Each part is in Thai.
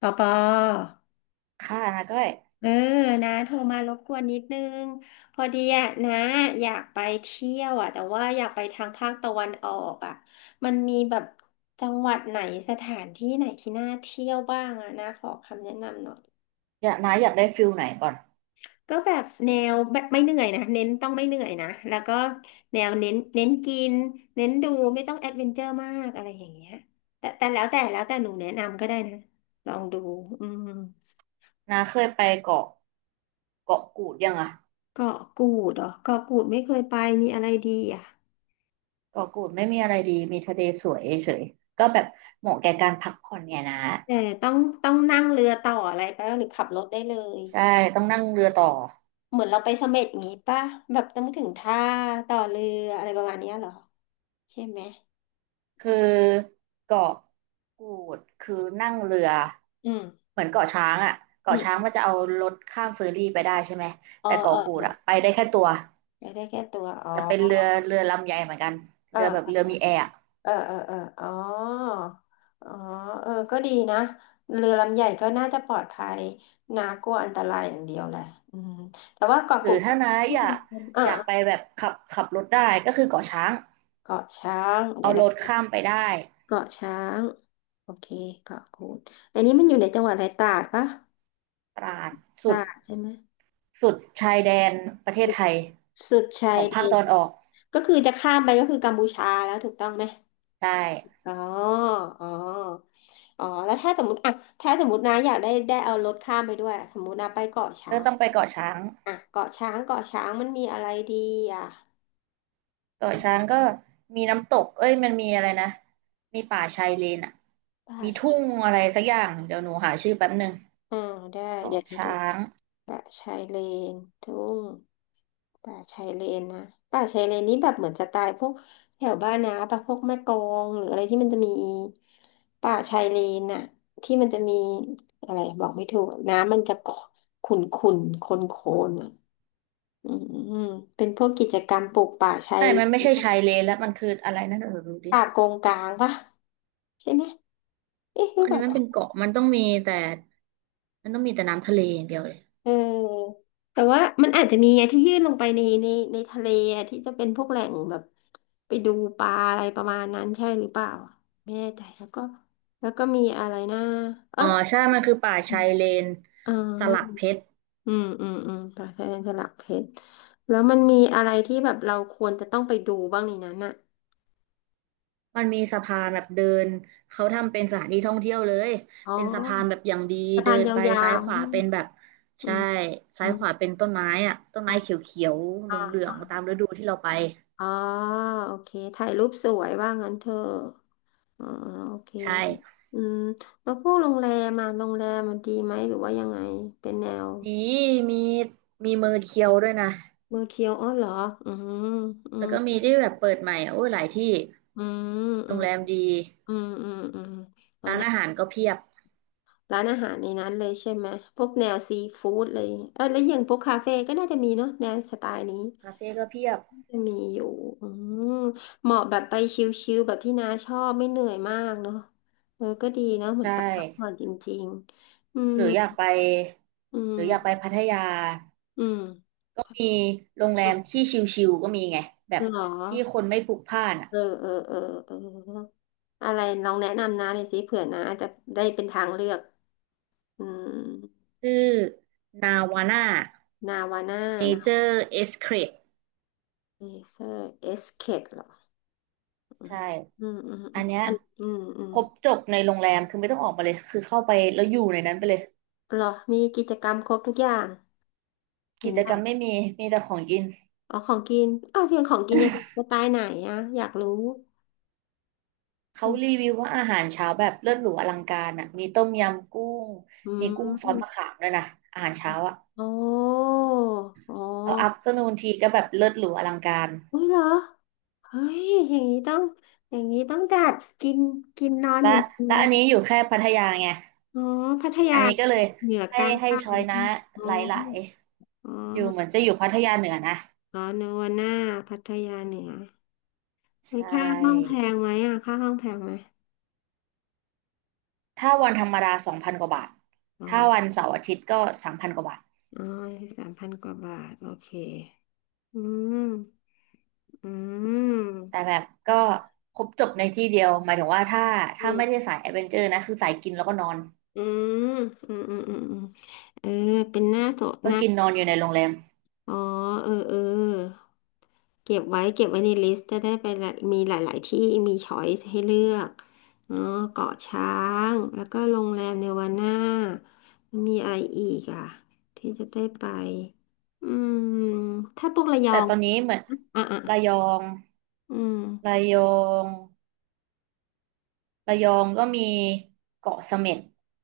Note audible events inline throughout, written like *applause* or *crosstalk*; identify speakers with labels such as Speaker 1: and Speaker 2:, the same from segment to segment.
Speaker 1: ปอปอ
Speaker 2: ค่ะนาก็อย
Speaker 1: เออนะโทรมารบกวนนิดนึงพอดีอะนะอยากไปเที่ยวอะแต่ว่าอยากไปทางภาคตะวันออกอะมันมีแบบจังหวัดไหนสถานที่ไหนที่น่าเที่ยวบ้างอะนะขอคำแนะนำหน่อย
Speaker 2: อยากนาอยากได้ฟิลไหนก่อน
Speaker 1: ก็แบบแนวแบบไม่เหนื่อยนะเน้นต้องไม่เหนื่อยนะแล้วก็แนวเน้นกินเน้นดูไม่ต้องแอดเวนเจอร์มากอะไรอย่างเงี้ยแล้วแต่หนูแนะนำก็ได้นะลองดูอืม
Speaker 2: นาเคยไปเกาะกูดยังอะ
Speaker 1: เกาะกูดเหรอเกาะกูดไม่เคยไปมีอะไรดีอ่ะ
Speaker 2: เกาะกูดไม่มีอะไรดีมีทะเลสวยเฉยก็แบบเหมาะแก่การพักผ่อนเนี่ยนะ
Speaker 1: แต่ต้องต้องนั่งเรือต่ออะไรไปปะหรือขับรถได้เลย
Speaker 2: ใช่ต้องนั่งเรือต่อ
Speaker 1: เหมือนเราไปเสม็ดงี้ป่ะแบบต้องถึงท่าต่อเรืออะไรประมาณเนี้ยเหรอใช่ไหมอื
Speaker 2: คือ
Speaker 1: ม
Speaker 2: เกาะกูดคือนั่งเรือ
Speaker 1: อืม
Speaker 2: เหมือนเกาะช้างอะ
Speaker 1: อื
Speaker 2: เกาะช้างมั
Speaker 1: ม
Speaker 2: นจะเอารถข้ามเฟอร์รี่ไปได้ใช่ไหมแต่
Speaker 1: เอ
Speaker 2: เกาะ
Speaker 1: อ
Speaker 2: กู
Speaker 1: เอ
Speaker 2: ด
Speaker 1: อ
Speaker 2: อะไปได้แค่ตัว
Speaker 1: อยากได้แค่ตัวอ๋อ
Speaker 2: แต่เป็นเรือลำใหญ่เหมือนกัน
Speaker 1: เอ
Speaker 2: เรือแบบเรื
Speaker 1: อ
Speaker 2: อมีแอร์
Speaker 1: เออเออเอออ๋ออ๋อเออก็ดีนะเรือลำใหญ่ก็น่าจะปลอดภัยนากลัวอันตรายอย่างเดียวแหละอืมแต่ว่าเกาะ
Speaker 2: ห
Speaker 1: กู
Speaker 2: รือ
Speaker 1: ดก็
Speaker 2: ถ้าน้าอยาก
Speaker 1: *laughs* อ่า
Speaker 2: อยากไปแบบขับรถได้ก็คือเกาะช้าง
Speaker 1: เกาะช้างเดี๋ย
Speaker 2: เอา
Speaker 1: ว
Speaker 2: ร
Speaker 1: นะ
Speaker 2: ถข้ามไปได้
Speaker 1: เกาะช้างโอเคเกาะกูดอันนี้มันอยู่ในจังหวัดอะไรตราดปะ
Speaker 2: ตราด
Speaker 1: ต
Speaker 2: สุ
Speaker 1: รา
Speaker 2: ด
Speaker 1: ดใช่ไหม
Speaker 2: สุดชายแดนประเท
Speaker 1: สุ
Speaker 2: ศ
Speaker 1: ด
Speaker 2: ไทย
Speaker 1: สุดชา
Speaker 2: ข
Speaker 1: ย
Speaker 2: อง
Speaker 1: แด
Speaker 2: ภาคต
Speaker 1: น
Speaker 2: อนออก
Speaker 1: ก็คือจะข้ามไปก็คือกัมพูชาแล้วถูกต้องไหม
Speaker 2: ใช่
Speaker 1: อ๋ออ๋ออ๋อแล้วถ้าสมมติอ่ะถ้าสมมตินะอยากได้เอารถข้ามไปด้วยสมมตินะไปเกาะช้า
Speaker 2: ก็
Speaker 1: ง
Speaker 2: ต้องไปเกาะช้าง
Speaker 1: อ่ะเกาะช้างมันมีอะไรดีอ่ะ
Speaker 2: เกาะช้างก็มีน้ำตกเอ้ยมันมีอะไรนะมีป่าชายเลนอ่ะ
Speaker 1: ป่า
Speaker 2: มีทุ่
Speaker 1: ชาย
Speaker 2: งอะไรสักอย่างเดี๋ยวหนูหาชื่อแป๊บหนึ่ง
Speaker 1: อ่าได้เดี๋
Speaker 2: เกาะ
Speaker 1: ยวนะ
Speaker 2: ช้าง
Speaker 1: ป่าชายเลนทุ่งป่าชายเลนนะป่าชายเลนนี้แบบเหมือนสไตล์พวกแถวบ้านนะป่ะพวกแม่กลองหรืออะไรที่มันจะมีป่าชายเลนน่ะที่มันจะมีอะไรบอกไม่ถูกน้ำมันจะขุ่นขุ่นโคลนโคลนอ่ะอืมเป็นพวกกิจกรรมปลูกป่าชาย
Speaker 2: ใช่
Speaker 1: เล
Speaker 2: มันไม่
Speaker 1: น
Speaker 2: ใช่ชายเลนแล้วมันคืออะไรนะเดี๋ยวหนูดูดิ
Speaker 1: ป่ากงกลางป่ะใช่ไหมเอ๊ะ
Speaker 2: เพ
Speaker 1: หรื
Speaker 2: ราะ
Speaker 1: อ
Speaker 2: อัน
Speaker 1: เป
Speaker 2: นี้
Speaker 1: ล่า
Speaker 2: มันเป็นเกาะมันต้องมีแต่น้ำทะเลอย่างเดียวเลย
Speaker 1: เออแต่ว่ามันอาจจะมีไงที่ยื่นลงไปในในทะเลอะที่จะเป็นพวกแหล่งแบบไปดูปลาอะไรประมาณนั้นใช่หรือเปล่าอะไม่แน่ใจแล้วก็แล้วก็มีอะไรนะเออ
Speaker 2: อ๋อใช่มันคือป่าชายเลน
Speaker 1: อ๋
Speaker 2: สลักเพ
Speaker 1: อ
Speaker 2: ชร
Speaker 1: อืมอืมอืมปลาแค่สลักเพชรแล้วมันมีอะไรที่แบบเราควรจะต้องไปดูบ้างในนั้นอ่ะ
Speaker 2: มันมีสะพานแบบเดินเขาทำเป็นสถานที่ท่องเที่ยวเลย
Speaker 1: อ๋อ
Speaker 2: เป็นสะพานแบบอย่างดี
Speaker 1: สะ
Speaker 2: เดิ
Speaker 1: พาน
Speaker 2: นไป
Speaker 1: ยา
Speaker 2: ซ้าย
Speaker 1: ว
Speaker 2: ขวาเป็นแบบ
Speaker 1: ๆอื
Speaker 2: ใช่
Speaker 1: มอื
Speaker 2: ซ้าย
Speaker 1: ม
Speaker 2: ขวาเป็นต้นไม้อะต้น
Speaker 1: อ่า
Speaker 2: ไม้เขียวๆเห
Speaker 1: อ่า
Speaker 2: ลือ
Speaker 1: อา
Speaker 2: งๆตามฤดูที่เราไป
Speaker 1: อ๋อโอเคถ่ายรูปสวยว่างั้นเถอะ อ่าโอเค
Speaker 2: ใช่
Speaker 1: อืมแล้วพวกโรงแรมโรงแรมมันดีไหมหรือว่ายังไง เป็นแนว
Speaker 2: ดีมีมีเมอร์เคียวด้วยนะ
Speaker 1: เมือร์เคียวอ๋อเหรออืมอื
Speaker 2: แล้วก็มี
Speaker 1: ม
Speaker 2: ที่แบบเปิดใหม่อะโอ้ยหลายที่
Speaker 1: อืมอื
Speaker 2: โรง
Speaker 1: ม
Speaker 2: แรมดี
Speaker 1: อืมอืมอืมแล้ว
Speaker 2: ร้าน
Speaker 1: นะ
Speaker 2: อาหารก็เพียบ
Speaker 1: ร้านอาหารในนั้นเลยใช่ไหมพวกแนวซีฟู้ดเลยเออแล้วอย่างพวกคาเฟ่ก็น่าจะมีเนาะแนวสไตล์นี้
Speaker 2: คาเฟ่ก็เพียบ
Speaker 1: จะมีอยู่อืมเหมาะแบบไปชิลๆแบบที่น้าชอบไม่เหนื่อยมากเนาะเออก็ดีเนาะเหมือน
Speaker 2: ใช่
Speaker 1: ไปพักผ่อนจริงๆอืม
Speaker 2: หรืออยากไป
Speaker 1: อื
Speaker 2: หรืออยากไป
Speaker 1: ม
Speaker 2: พัทยา
Speaker 1: อืม
Speaker 2: มีโรงแรมที่ชิลๆก็มีไงแบบ
Speaker 1: เหรอ
Speaker 2: ที่คนไม่พลุกพล่านอ่ะ
Speaker 1: เออเออเออเอออะไรลองแนะนำนะเลยสิเผื่อนะจะได้เป็นทางเลือกอืม
Speaker 2: ชื่อนาวาน่า
Speaker 1: นาวาน่า
Speaker 2: เน
Speaker 1: นะ
Speaker 2: เจอร์เอสเครด
Speaker 1: เอเซอร์เอสเคดเหรออื
Speaker 2: ใช่
Speaker 1: มอืมอืม
Speaker 2: อั
Speaker 1: อื
Speaker 2: น
Speaker 1: ม
Speaker 2: เนี้ย
Speaker 1: อันอืมอื
Speaker 2: ค
Speaker 1: ม
Speaker 2: รบจบในโรงแรมคือไม่ต้องออกมาเลยคือเข้าไปแล้วอยู่ในนั้นไปเลย
Speaker 1: เหรอมีกิจกรรมครบทุกอย่างอ
Speaker 2: กิ
Speaker 1: ย่าง
Speaker 2: จ
Speaker 1: เงี้
Speaker 2: ก
Speaker 1: ย
Speaker 2: รรมไม่มีมีแต่ของกิน
Speaker 1: อ๋อของกินอ้าวเพียงของกินยังไงสไตล์ไหนอะอยากรู้
Speaker 2: เขา
Speaker 1: อื
Speaker 2: รี
Speaker 1: ม
Speaker 2: วิวว่าอาหารเช้าแบบเลิศหรูอลังการอ่ะมีต้มยำกุ้งมีกุ้งซอสมะขามด้วยนะอาหารเช้าอ่ะ
Speaker 1: อ๋ออ๋
Speaker 2: เอาอัฟ
Speaker 1: อ
Speaker 2: เตอร์นูนทีก็แบบเลิศหรูอลังการ
Speaker 1: อุ้ยเหรอเฮ้ยอย่างนี้ต้องอย่างนี้ต้องจัดกินกินนอนอยู่
Speaker 2: และ
Speaker 1: ในโรง
Speaker 2: และ
Speaker 1: แร
Speaker 2: อัน
Speaker 1: ม
Speaker 2: นี้อยู่แค่พัทยาไง
Speaker 1: อ๋อพัท
Speaker 2: อั
Speaker 1: ยา
Speaker 2: นนี้ก็เลย
Speaker 1: เหนือก
Speaker 2: ให้
Speaker 1: ลาง
Speaker 2: ให้
Speaker 1: ใต้
Speaker 2: ช้
Speaker 1: อะ
Speaker 2: อ
Speaker 1: ไร
Speaker 2: ย
Speaker 1: อย่า
Speaker 2: นะ
Speaker 1: งงี้อ๋อ
Speaker 2: หลาย
Speaker 1: อ๋
Speaker 2: ๆอยู่เหมือน
Speaker 1: อ
Speaker 2: จะอยู่พัทยาเหนือนะ
Speaker 1: อ๋อนึกว่าหน้าพัทยาเหนือ
Speaker 2: ใช
Speaker 1: เฮ้ยค่าห้องแพ
Speaker 2: ่
Speaker 1: ค่าห้องแพงไหม
Speaker 2: ถ้าวันธรรมดา2,000 กว่าบาท
Speaker 1: อ๋
Speaker 2: ถ้าวั
Speaker 1: อ
Speaker 2: นเสาร์อาทิตย์ก็3,000 กว่าบาท
Speaker 1: อ๋อสามพันกว่าบาทโอเคอืมอื
Speaker 2: แต่
Speaker 1: ม
Speaker 2: แบบก็ครบจบในที่เดียวหมายถึงว่าถ้า
Speaker 1: อื
Speaker 2: ถ้าไม่ได้
Speaker 1: ม
Speaker 2: สายแอดเวนเจอร์นะคือสายกินแล้วก็นอน
Speaker 1: อืมอืมอืมอืมเออเป็นหน้าโสดห
Speaker 2: ก็
Speaker 1: น้า
Speaker 2: กินนอนอยู่ในโรงแรม
Speaker 1: อ๋อเออเออเก็บไว้ เก็บไว้ในลิสต์จะได้ไปละมีหลาย ๆ ที่มีช้อยส์ให้เลือกเนาะเกาะช้าง แล้วก็โรงแรมเนวาน่ามีอะไรอีกอ่ะที่จะได้ไป อืม ถ้าพวกระยอ
Speaker 2: แต่
Speaker 1: ง
Speaker 2: ตอนนี้เหมือน
Speaker 1: อ่ะอ่ะ
Speaker 2: ระยอง
Speaker 1: อืม
Speaker 2: ระยองระยองก็มีเกาะเสม็ด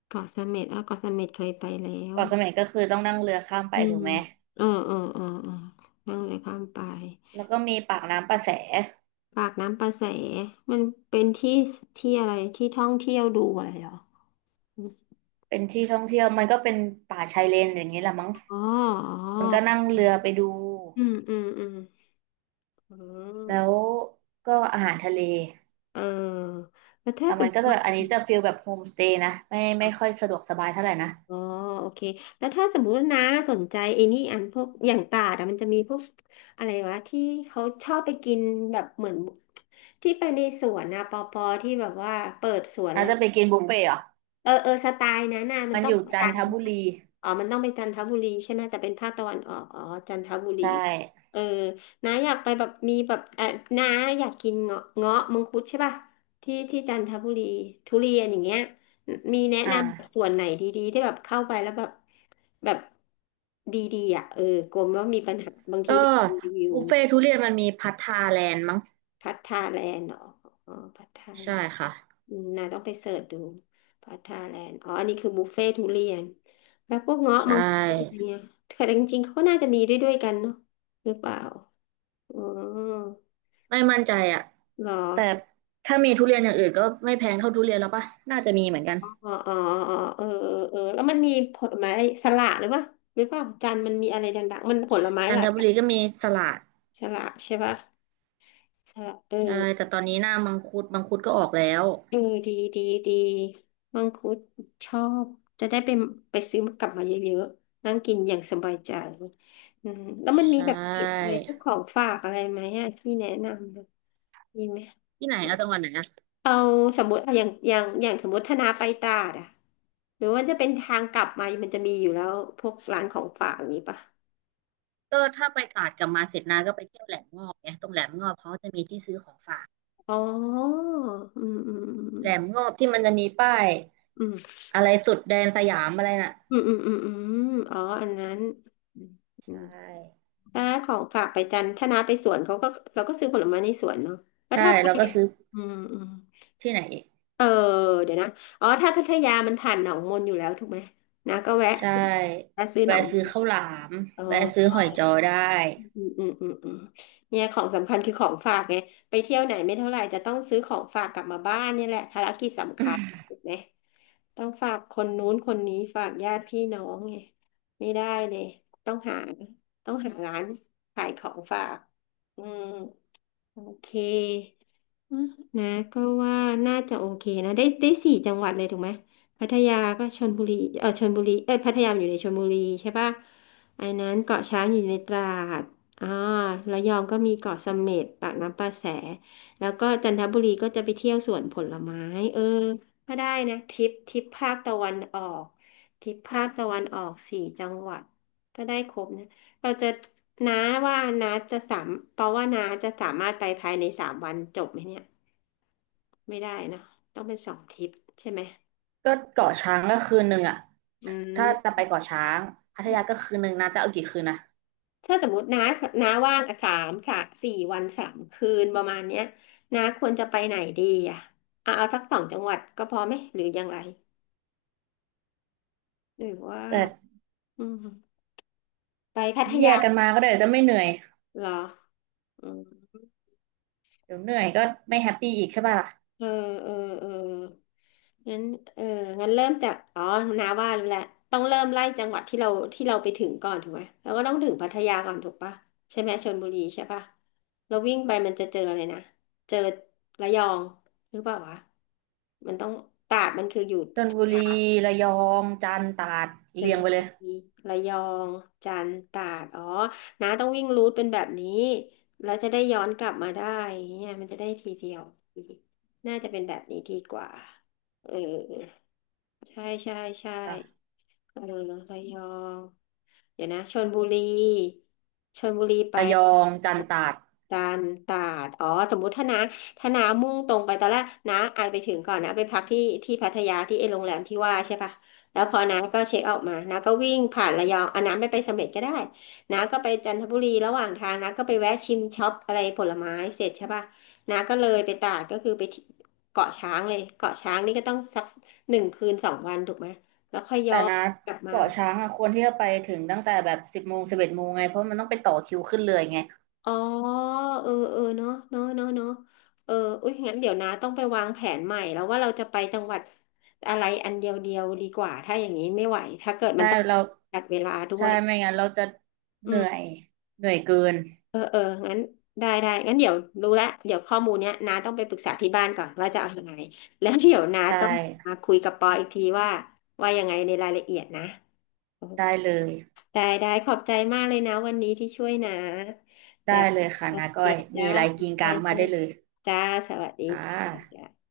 Speaker 1: เกาะเสม็ดอ่ะเกาะเสม็ดเคยไปแล้ว
Speaker 2: เกาะเสม็ดก็คือต้องนั่งเรือข้ามไป
Speaker 1: อื
Speaker 2: ถู
Speaker 1: ม
Speaker 2: กไหม
Speaker 1: เออเออเออเออนั่งเลยข้ามไป
Speaker 2: แล้วก็มีปากน้ำประแส
Speaker 1: ปากน้ำประแสมันเป็นที่อะไรที่ท่องเที่ยวดูอะไรเหรอ
Speaker 2: เป็นที่ท่องเที่ยวมันก็เป็นป่าชายเลนอย่างนี้แหละมั้ง
Speaker 1: อ๋ออ๋
Speaker 2: คนก็
Speaker 1: อ
Speaker 2: นั่งเรือไปดู
Speaker 1: อืมอืมอืมอื
Speaker 2: แล้ว
Speaker 1: ม
Speaker 2: ก็อาหารทะเล
Speaker 1: เออแล้วถ้า
Speaker 2: แต่
Speaker 1: ส
Speaker 2: มั
Speaker 1: ม
Speaker 2: นก็
Speaker 1: ม
Speaker 2: จะ
Speaker 1: ติว่
Speaker 2: แบบอัน
Speaker 1: า
Speaker 2: นี้จะฟีลแบบโฮมสเตย์นะไม่ค่อยสะดวกสบายเท่าไหร่นะ
Speaker 1: อ๋อโอเคแล้วถ้าสมมติว่านะสนใจไอ้นี่อันพวกอย่างตาดอะมันจะมีพวกอะไรวะที่เขาชอบไปกินแบบเหมือนที่ไปในสวนนะปอปอที่แบบว่าเปิดสวน
Speaker 2: น่า
Speaker 1: แล้ว
Speaker 2: จะไปกินบุฟเฟ่ต์เหรอ
Speaker 1: เออเออสไตล์นั้นน่ะมัน
Speaker 2: มัน
Speaker 1: ต้อ
Speaker 2: อ
Speaker 1: ง
Speaker 2: ยู่
Speaker 1: เป็น
Speaker 2: จั
Speaker 1: จั
Speaker 2: น
Speaker 1: น
Speaker 2: ท
Speaker 1: ทร์
Speaker 2: บุรี
Speaker 1: อ๋อมันต้องเป็นจันทบุรีใช่ไหมแต่เป็นภาคตะวันออกอ๋อ จันทบุรี
Speaker 2: ใช่
Speaker 1: เออน้าอยากไปแบบมีแบบเออน้าอยากกินเงาะมังคุดใช่ป่ะที่จันทบุรีทุเรียนอย่างเงี้ยมีแนะ
Speaker 2: อ่
Speaker 1: นำส่
Speaker 2: า
Speaker 1: วนไหนดีๆ ที่แบบเข้าไปแล้วแบบดีๆอ่ะเออกลัวว่ามีปัญหาบางที
Speaker 2: ก็
Speaker 1: เห็นรีวิว
Speaker 2: บุฟเฟ่ทุเรียนมันมีพัทธาแลนด์มั้ง
Speaker 1: พัทธาแลนด์เหรออ๋อพัทธาแล
Speaker 2: ใช่
Speaker 1: นด์
Speaker 2: ค่ะ
Speaker 1: อืมนาต้องไปเสิร์ชดูพัทาแลนด์อ๋ออันนี้คือบุฟเฟ่ทุเรียนแล้วพวกเงาะ
Speaker 2: ใช
Speaker 1: มังคุดอะไร
Speaker 2: ่
Speaker 1: เงี้ยแต่จริงๆเขาก็น่าจะมีด้วยกันเนาะหรือเปล่าอ๋อ
Speaker 2: ไม่มั่นใจอ่ะ
Speaker 1: เหรอ
Speaker 2: แต่ถ้ามีทุเรียนอย่างอื่นก็ไม่แพงเท่าทุเรียนแล้วปะน่าจะมีเหมือน
Speaker 1: อ
Speaker 2: กัน
Speaker 1: ๋ออ๋ออ๋อเออเออแล้วมันมีผลไม้สละหรือเปล่าหรือเปล่าจันมันมีอะไรดังๆมันผลไม้
Speaker 2: จั
Speaker 1: ห
Speaker 2: น
Speaker 1: ลา
Speaker 2: ท
Speaker 1: ยอ
Speaker 2: บุ
Speaker 1: ย่าง
Speaker 2: รีก็มีสลัด
Speaker 1: สละใช่ปะสละเออ
Speaker 2: ใช่แต่ตอนนี้หน้ามังคุดมังคุดก็ออกแล้ว
Speaker 1: เออดีดีดีมังคุดชอบจะได้ไปไปซื้อกลับมาเยอะๆนั่งกินอย่างสบายใจอืมแล้วมันมี
Speaker 2: ใช่
Speaker 1: แบบติดอะไรพวกของฝากอะไรไหมอะที่แนะนำอะมีไหม
Speaker 2: ที่ไหนเอาจังหวัดไหนอะ
Speaker 1: เอาสมมติอะอย่างสมมติธนาไปตราดอะหรือว่าจะเป็นทางกลับมามันจะมีอยู่แล้วพวกร้านของฝากอย่างนี้ปะ
Speaker 2: ก็ถ้าไปตราดกลับมาเสร็จนาก็ไปเที่ยวแหลมงอบไงตรงแหลมงอบเขาจะมีที่ซื้อของฝาก
Speaker 1: อ๋ออืมอื
Speaker 2: แหลม
Speaker 1: ม
Speaker 2: งอบที่มันจะมีป้าย
Speaker 1: อืม
Speaker 2: อะไรสุดแดนสยามอะไรน่ะ
Speaker 1: อืมอ๋ออันนั้นอื
Speaker 2: ใช่
Speaker 1: ม ถ้าของฝากไปจันทร์ถ้าน้าไปสวนเขาก็เราก็ซื้อผลไม้ในสวนเนาะแล้ว
Speaker 2: ใช่
Speaker 1: ถ้าไป
Speaker 2: แล้วก็ซื้อ
Speaker 1: อืม
Speaker 2: ที่ไหนอีก
Speaker 1: เออเดี๋ยวนะอ๋อถ้าพัทยามันผ่านหนองมนอยู่แล้วถูกไหมน้าก็แวะ
Speaker 2: ใช่
Speaker 1: แวะซื้อหน
Speaker 2: แวะ
Speaker 1: องม
Speaker 2: ซื้อ
Speaker 1: น
Speaker 2: ข้าวหลาม
Speaker 1: อ๋อ
Speaker 2: แวะซื้อหอยจอได้
Speaker 1: อืมเนี่ยของสำคัญคือของฝากไงไปเที่ยวไหนไม่เท่าไหร่จะต้องซื้อของฝากกลับมาบ้านเนี่ยแหละภารกิจสำคัญถูกไหมต้องฝากคนนู้นคนนี้ฝากญาติพี่น้องไงไม่ได้เลยต้องหาต้องหาร้านขายของฝากอืม โอเคอ่ะนะก็ว่าน่าจะโอเคนะได้ได้สี่จังหวัดเลยถูกไหมพัทยาก็ชลบุรีเออชลบุรีเอยพัทยาอยู่ในชลบุรีใช่ปะอันนั้นเกาะช้างอยู่ในตราดอ่าระยองก็มีเกาะเสม็ดปากน้ำประแสแล้วก็จันทบุรีก็จะไปเที่ยวสวนผลไม้เออก็ได้นะทริปภาคตะวันออกทริปภาคตะวันออกสี่จังหวัดก็ได้ครบนะ เราจะน้าว่าน้าจะสามเพราะว่าน้าจะสามารถไปภายในสามวันจบไหมเนี่ยไม่ได้เนอะต้องเป็นสองทริปใช่ไหม
Speaker 2: ก็เกาะช้างก็คืนหนึ่งอะ
Speaker 1: อื
Speaker 2: ถ้า
Speaker 1: ม
Speaker 2: จะไปเกาะช้างพัทยาก็คืนหนึ่งนะจะเอากี่คืนนะ
Speaker 1: ถ้าสมมติน้าน้าว่างสามสามสี่วันสามคืนประมาณเนี้ยน้าควรจะไปไหนดีอ่ะเอาเอาสักสองจังหวัดก็พอไหมหรือยังไงหรือว่า
Speaker 2: แต่
Speaker 1: อืมไปพัท
Speaker 2: แย
Speaker 1: ยา
Speaker 2: กกันมาก็ได้จะไม่เหนื่อย
Speaker 1: เหรออืม
Speaker 2: เดี๋ยวเหนื่อยก็ไม่แฮปปี้อีกใช่ป่ะล่ะ
Speaker 1: เออเออเอองั้นเอองั้นเริ่มจากอ๋อนาว่ารู้แล้วต้องเริ่มไล่จังหวัดที่เราไปถึงก่อนถูกไหมเราก็ต้องถึงพัทยาก่อนถูกปะใช่ไหมชลบุรีใช่ปะเราวิ่งไปมันจะเจออะไรนะเจอระยองหรือเปล่าวะมันต้องตราดมันคืออยู่
Speaker 2: ชลบุรีระยองจันทร์ตราด
Speaker 1: ช
Speaker 2: เรี
Speaker 1: ล
Speaker 2: ยง
Speaker 1: บุ
Speaker 2: ไปเล
Speaker 1: รี
Speaker 2: ย
Speaker 1: ระยองจันทร์ตราดอ๋อน้าต้องวิ่งรูทเป็นแบบนี้แล้วจะได้ย้อนกลับมาได้อย่างเนี่ยมันจะได้ทีเดียวน่าจะเป็นแบบนี้ดีกว่าเออใช่ใช่ใช่
Speaker 2: ค่ะ
Speaker 1: เออระยองเดี๋ยวนะชลบุรีไป
Speaker 2: ระยองจันทร์ตราด
Speaker 1: ตาลตาดอ๋อสมมุติถ้านะถ้านามุ่งตรงไปตอนแรกนะอายไปถึงก่อนนะไปพักที่พัทยาที่ไอ้โรงแรมที่ว่าใช่ปะแล้วพอนะก็เช็คเอาท์มานะก็วิ่งผ่านระยองอ่ะนะไม่ไปเสม็ดก็ได้นะก็ไปจันทบุรีระหว่างทางนะก็ไปแวะชิมช็อปอะไรผลไม้เสร็จใช่ปะนะก็เลยไปตาดก็คือไปที่เกาะช้างเลยเกาะช้างนี่ก็ต้องสักหนึ่งคืนสองวันถูกไหมแล้วค่อยย้
Speaker 2: แต่
Speaker 1: อน
Speaker 2: นะ
Speaker 1: กลับมา
Speaker 2: เกาะช้างอ่ะควรที่จะไปถึงตั้งแต่แบบ10 โมง11 โมงไงเพราะมันต้องไปต่อคิวขึ้นเรือไง
Speaker 1: อ๋อเออเออเนาะเนาะเนาะเนาะเอออุ้ยงั้นเดี๋ยวนะต้องไปวางแผนใหม่แล้วว่าเราจะไปจังหวัดอะไรอันเดียวดีกว่าถ้าอย่างนี้ไม่ไหวถ้าเกิดมั
Speaker 2: ใช่
Speaker 1: นต้อง
Speaker 2: เรา
Speaker 1: จัดเวลาด้ว
Speaker 2: ใช่
Speaker 1: ย
Speaker 2: ไม่งั้นเราจะเห
Speaker 1: อื
Speaker 2: นื่อ
Speaker 1: ม
Speaker 2: ยเหนื่อยเกิน
Speaker 1: เออเอองั้นได้ได้งั้นเดี๋ยวรู้ละเดี๋ยวข้อมูลเนี้ยน้าต้องไปปรึกษาที่บ้านก่อนว่าจะเอายังไงแล้วเดี๋ยวน้า
Speaker 2: ใช่
Speaker 1: ต้องมาคุยกับปออีกทีว่าว่ายังไงในรายละเอียดนะ
Speaker 2: ได้เลย
Speaker 1: ได้ได้ขอบใจมากเลยนะวันนี้ที่ช่วยนะจ้ะ
Speaker 2: ได้เลยค่ะ
Speaker 1: โอ
Speaker 2: นา
Speaker 1: เค
Speaker 2: ก้อย
Speaker 1: จ้า
Speaker 2: มีอะไร
Speaker 1: ขอ
Speaker 2: กิ
Speaker 1: บ
Speaker 2: นก
Speaker 1: ใจ
Speaker 2: ลางมา
Speaker 1: มา
Speaker 2: ได้
Speaker 1: ก
Speaker 2: เลย
Speaker 1: จ้าสวัสดี
Speaker 2: ค่
Speaker 1: จ้า
Speaker 2: ะ
Speaker 1: จ้า